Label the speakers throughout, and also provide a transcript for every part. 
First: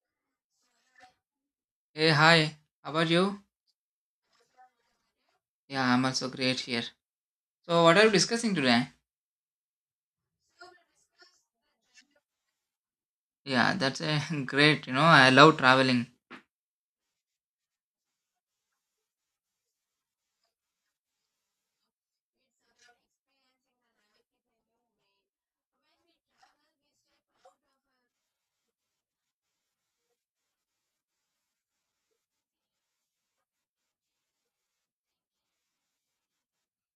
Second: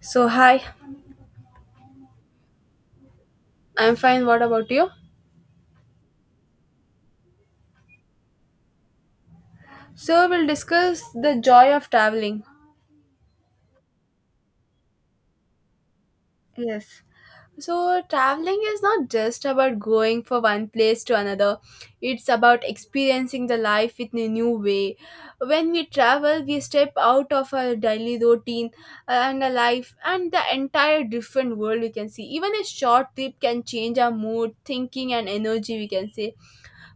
Speaker 1: So, hi,
Speaker 2: Hey, hi. How are you?
Speaker 1: I'm fine. What about you?
Speaker 2: Yeah, I'm also great here. So, what are you discussing today?
Speaker 1: So, we'll discuss the joy of traveling.
Speaker 2: Yeah, that's a great. I love traveling.
Speaker 1: Yes. So, traveling is not just about going from one place to another, it's about experiencing the life in a new way. When we travel, we step out of our daily routine and a life and the entire different world we can see. Even a short trip can change our mood, thinking, and energy, we can say.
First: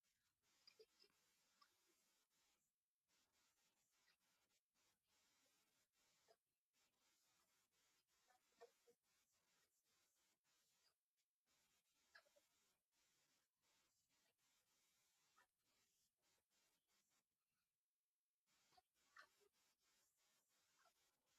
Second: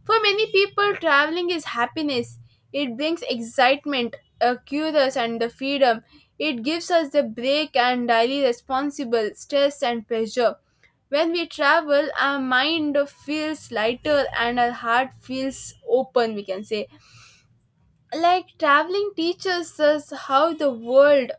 Speaker 1: For many people, traveling is happiness. It brings excitement, a curious, and the freedom. It gives us the break and daily responsible stress and pressure. When we travel, our mind feels lighter and our heart feels open, we can say like traveling teaches us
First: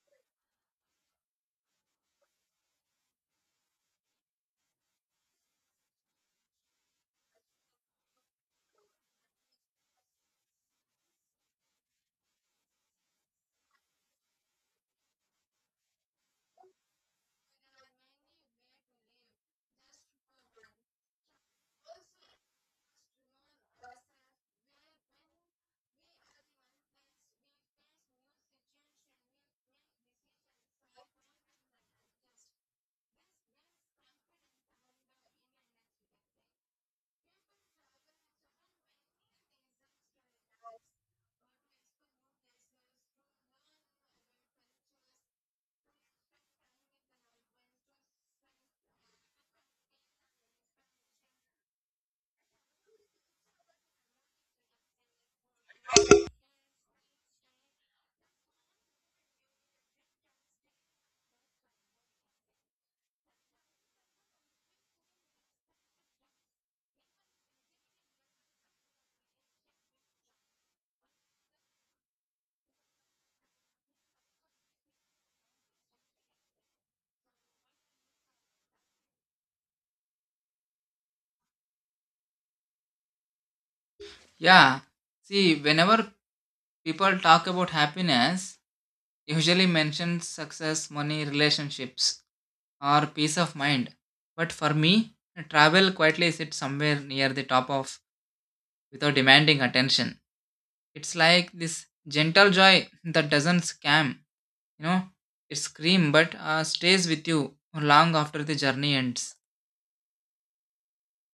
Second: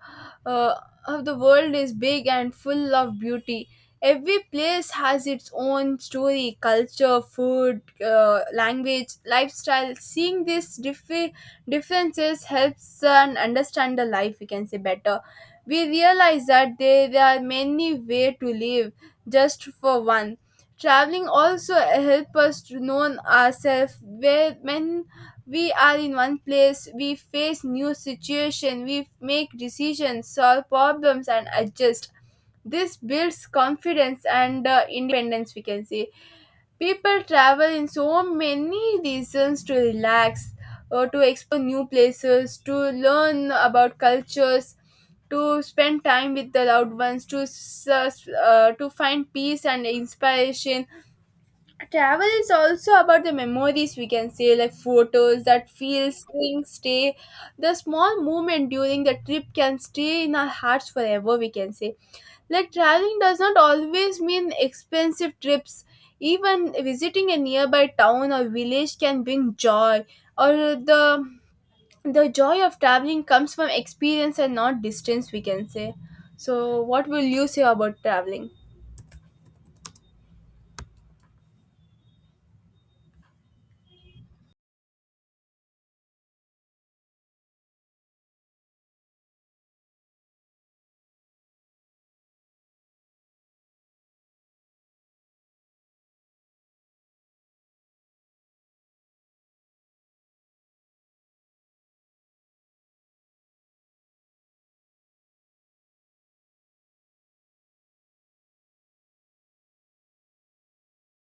Speaker 1: uh, how the world is big and full of beauty. Every place has its own story, culture, food, language, lifestyle. Seeing these differences helps and understand the life, we can say, better. We realize that there are many ways to live, just for one. Traveling also help us to know ourselves. Where when we are in one place, we face new situation, we make decisions, solve problems, and adjust. This builds confidence and independence, we can say. People travel in so many reasons: to relax or to explore new places, to learn about cultures, to spend time with the loved ones, to to find peace and inspiration. Travel is also about the memories, we can say, like photos that feel spring stay. The small moment during the trip can stay in our hearts forever, we can say. Like traveling does not always mean expensive trips. Even visiting a nearby town or village can bring joy. Or the the joy of traveling comes from experience and not distance, we can say. So what will you say about traveling?
Speaker 2: Yeah. See, whenever people talk about happiness, usually mention success, money, relationships, or peace of mind. But for me, travel quietly sits somewhere near the top of without demanding attention. It's like this gentle joy that doesn't scam You know, it scream but stays with you long after the journey ends.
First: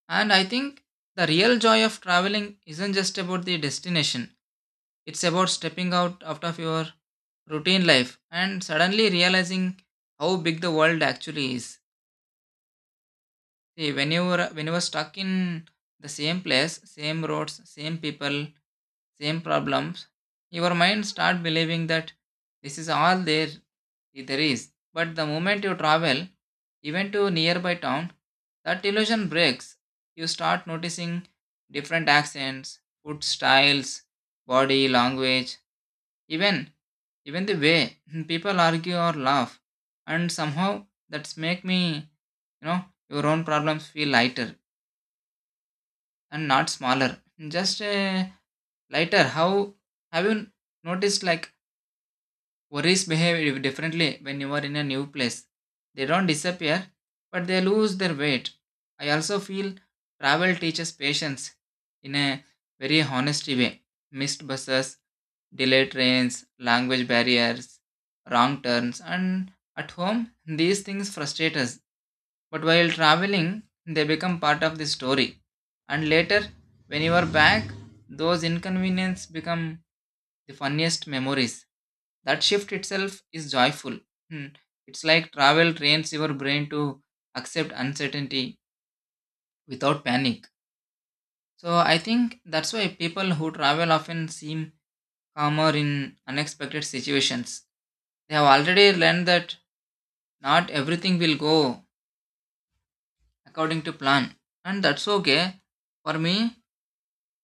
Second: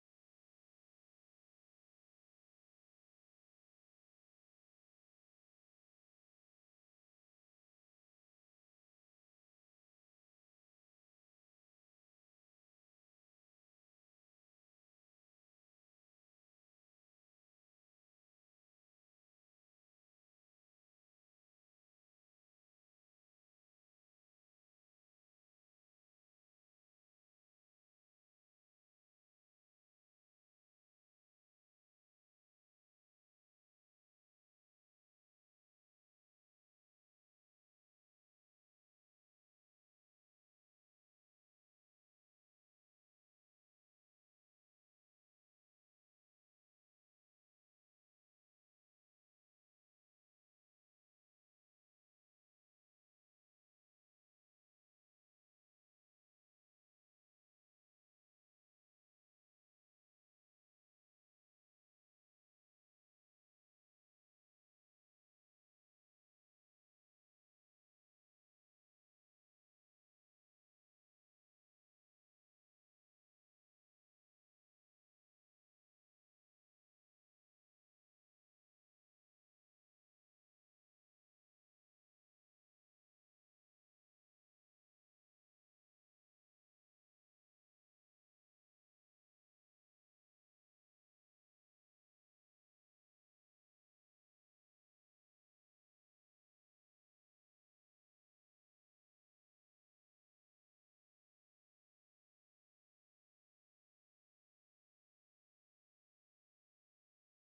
Speaker 2: And I think the real joy of traveling isn't just about the destination. It's about stepping out of your routine life and suddenly realizing how big the world actually is. See, when you were stuck in the same place, same roads, same people, same problems, your mind start believing that this is all there is. But the moment you travel, even to nearby town, that illusion breaks. You start noticing different accents, food styles, body language, even even the way people argue or laugh and somehow that's make me you know your own problems feel lighter and not smaller, just lighter. How have you noticed, like, worries behave differently when you are in a new place. They don't disappear, but they lose their weight. I also feel travel teaches patience in a very honest way. Missed buses, delayed trains, language barriers, wrong turns, and at home, these things frustrate us. But while traveling, they become part of the story. And later, when you are back, those inconveniences become the funniest memories. That shift itself is joyful. Hmm. It's like travel trains your brain to accept uncertainty without panic. So I think that's why people who travel often seem calmer in unexpected situations. They have already learned that not everything will go according to plan. And that's okay. For me,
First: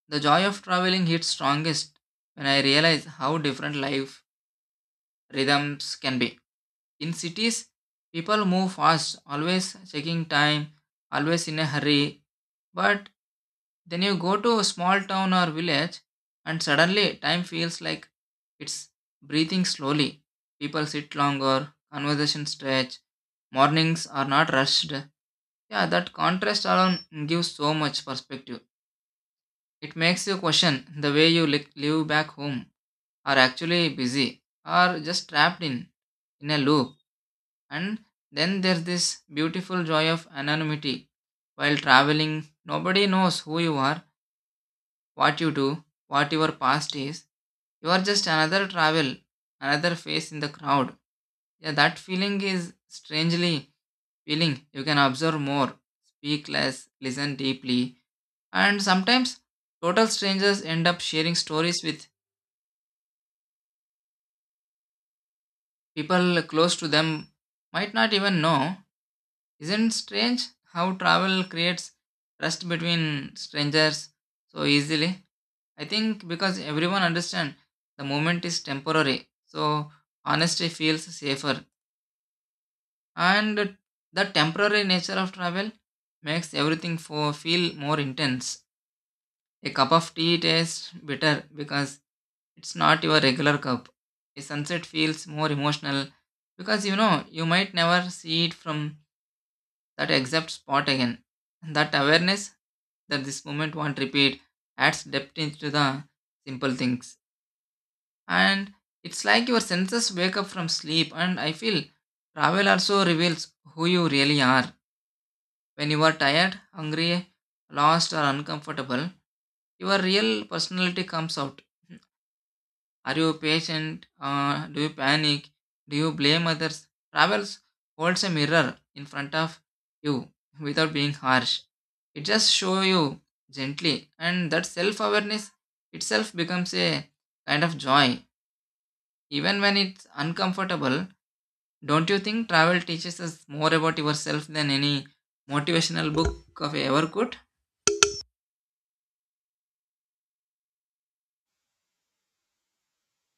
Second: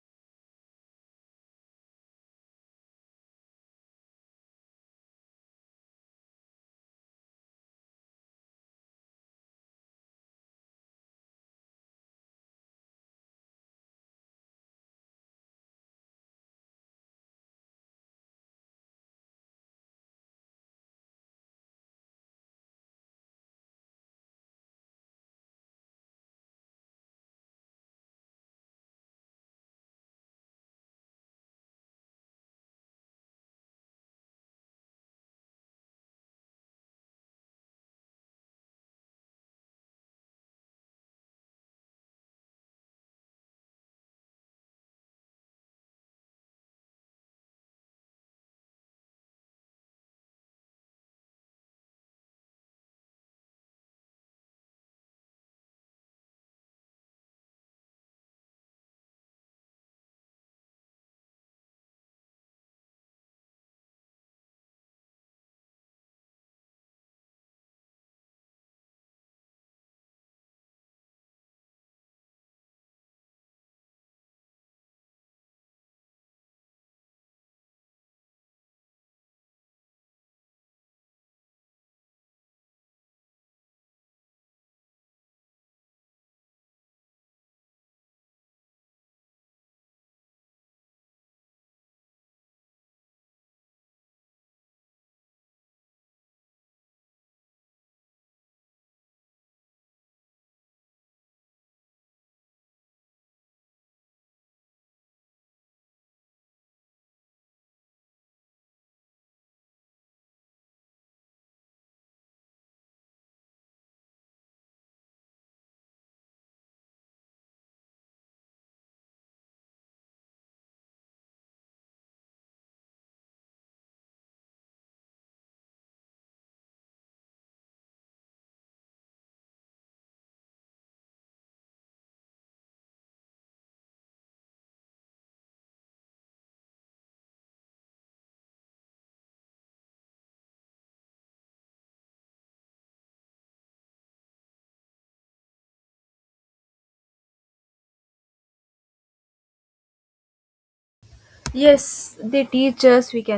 Speaker 2: the joy of traveling hits strongest when I realize how different life rhythms can be. In cities, people move fast, always checking time, always in a hurry. But then you go to a small town or village, and suddenly time feels like it's breathing slowly. People sit longer, conversations stretch, mornings are not rushed. Yeah, that contrast alone gives so much perspective. It makes you question the way live back home, are actually busy or just trapped in a loop. And then there's this beautiful joy of anonymity while traveling. Nobody knows who you are, what you do, what your past is. You are just another travel, another face in the crowd. Yeah, that feeling is strangely feeling. You can observe more, speak less, listen deeply, and sometimes total strangers end up sharing stories with people close to them might not even know. Isn't strange how travel creates trust between strangers so easily? I think because everyone understands the moment is temporary, so honesty feels safer. And the temporary nature of travel makes everything for feel more intense. A cup of tea tastes bitter because it's not your regular cup. A sunset feels more emotional because you know you might never see it from that exact spot again. That awareness that this moment won't repeat adds depth into the simple things. And it's like your senses wake up from sleep, and I feel travel also reveals who you really are. When you are tired, hungry, lost, or uncomfortable, your real personality comes out. Are you patient? Do you panic? Do you blame others? Travels holds a mirror in front of you without being harsh. It just shows you gently, and that self awareness itself becomes a kind of joy. Even when it's uncomfortable, don't you think travel teaches us more about yourself than any motivational book of ever could?
Speaker 1: Yes, they teach us, we can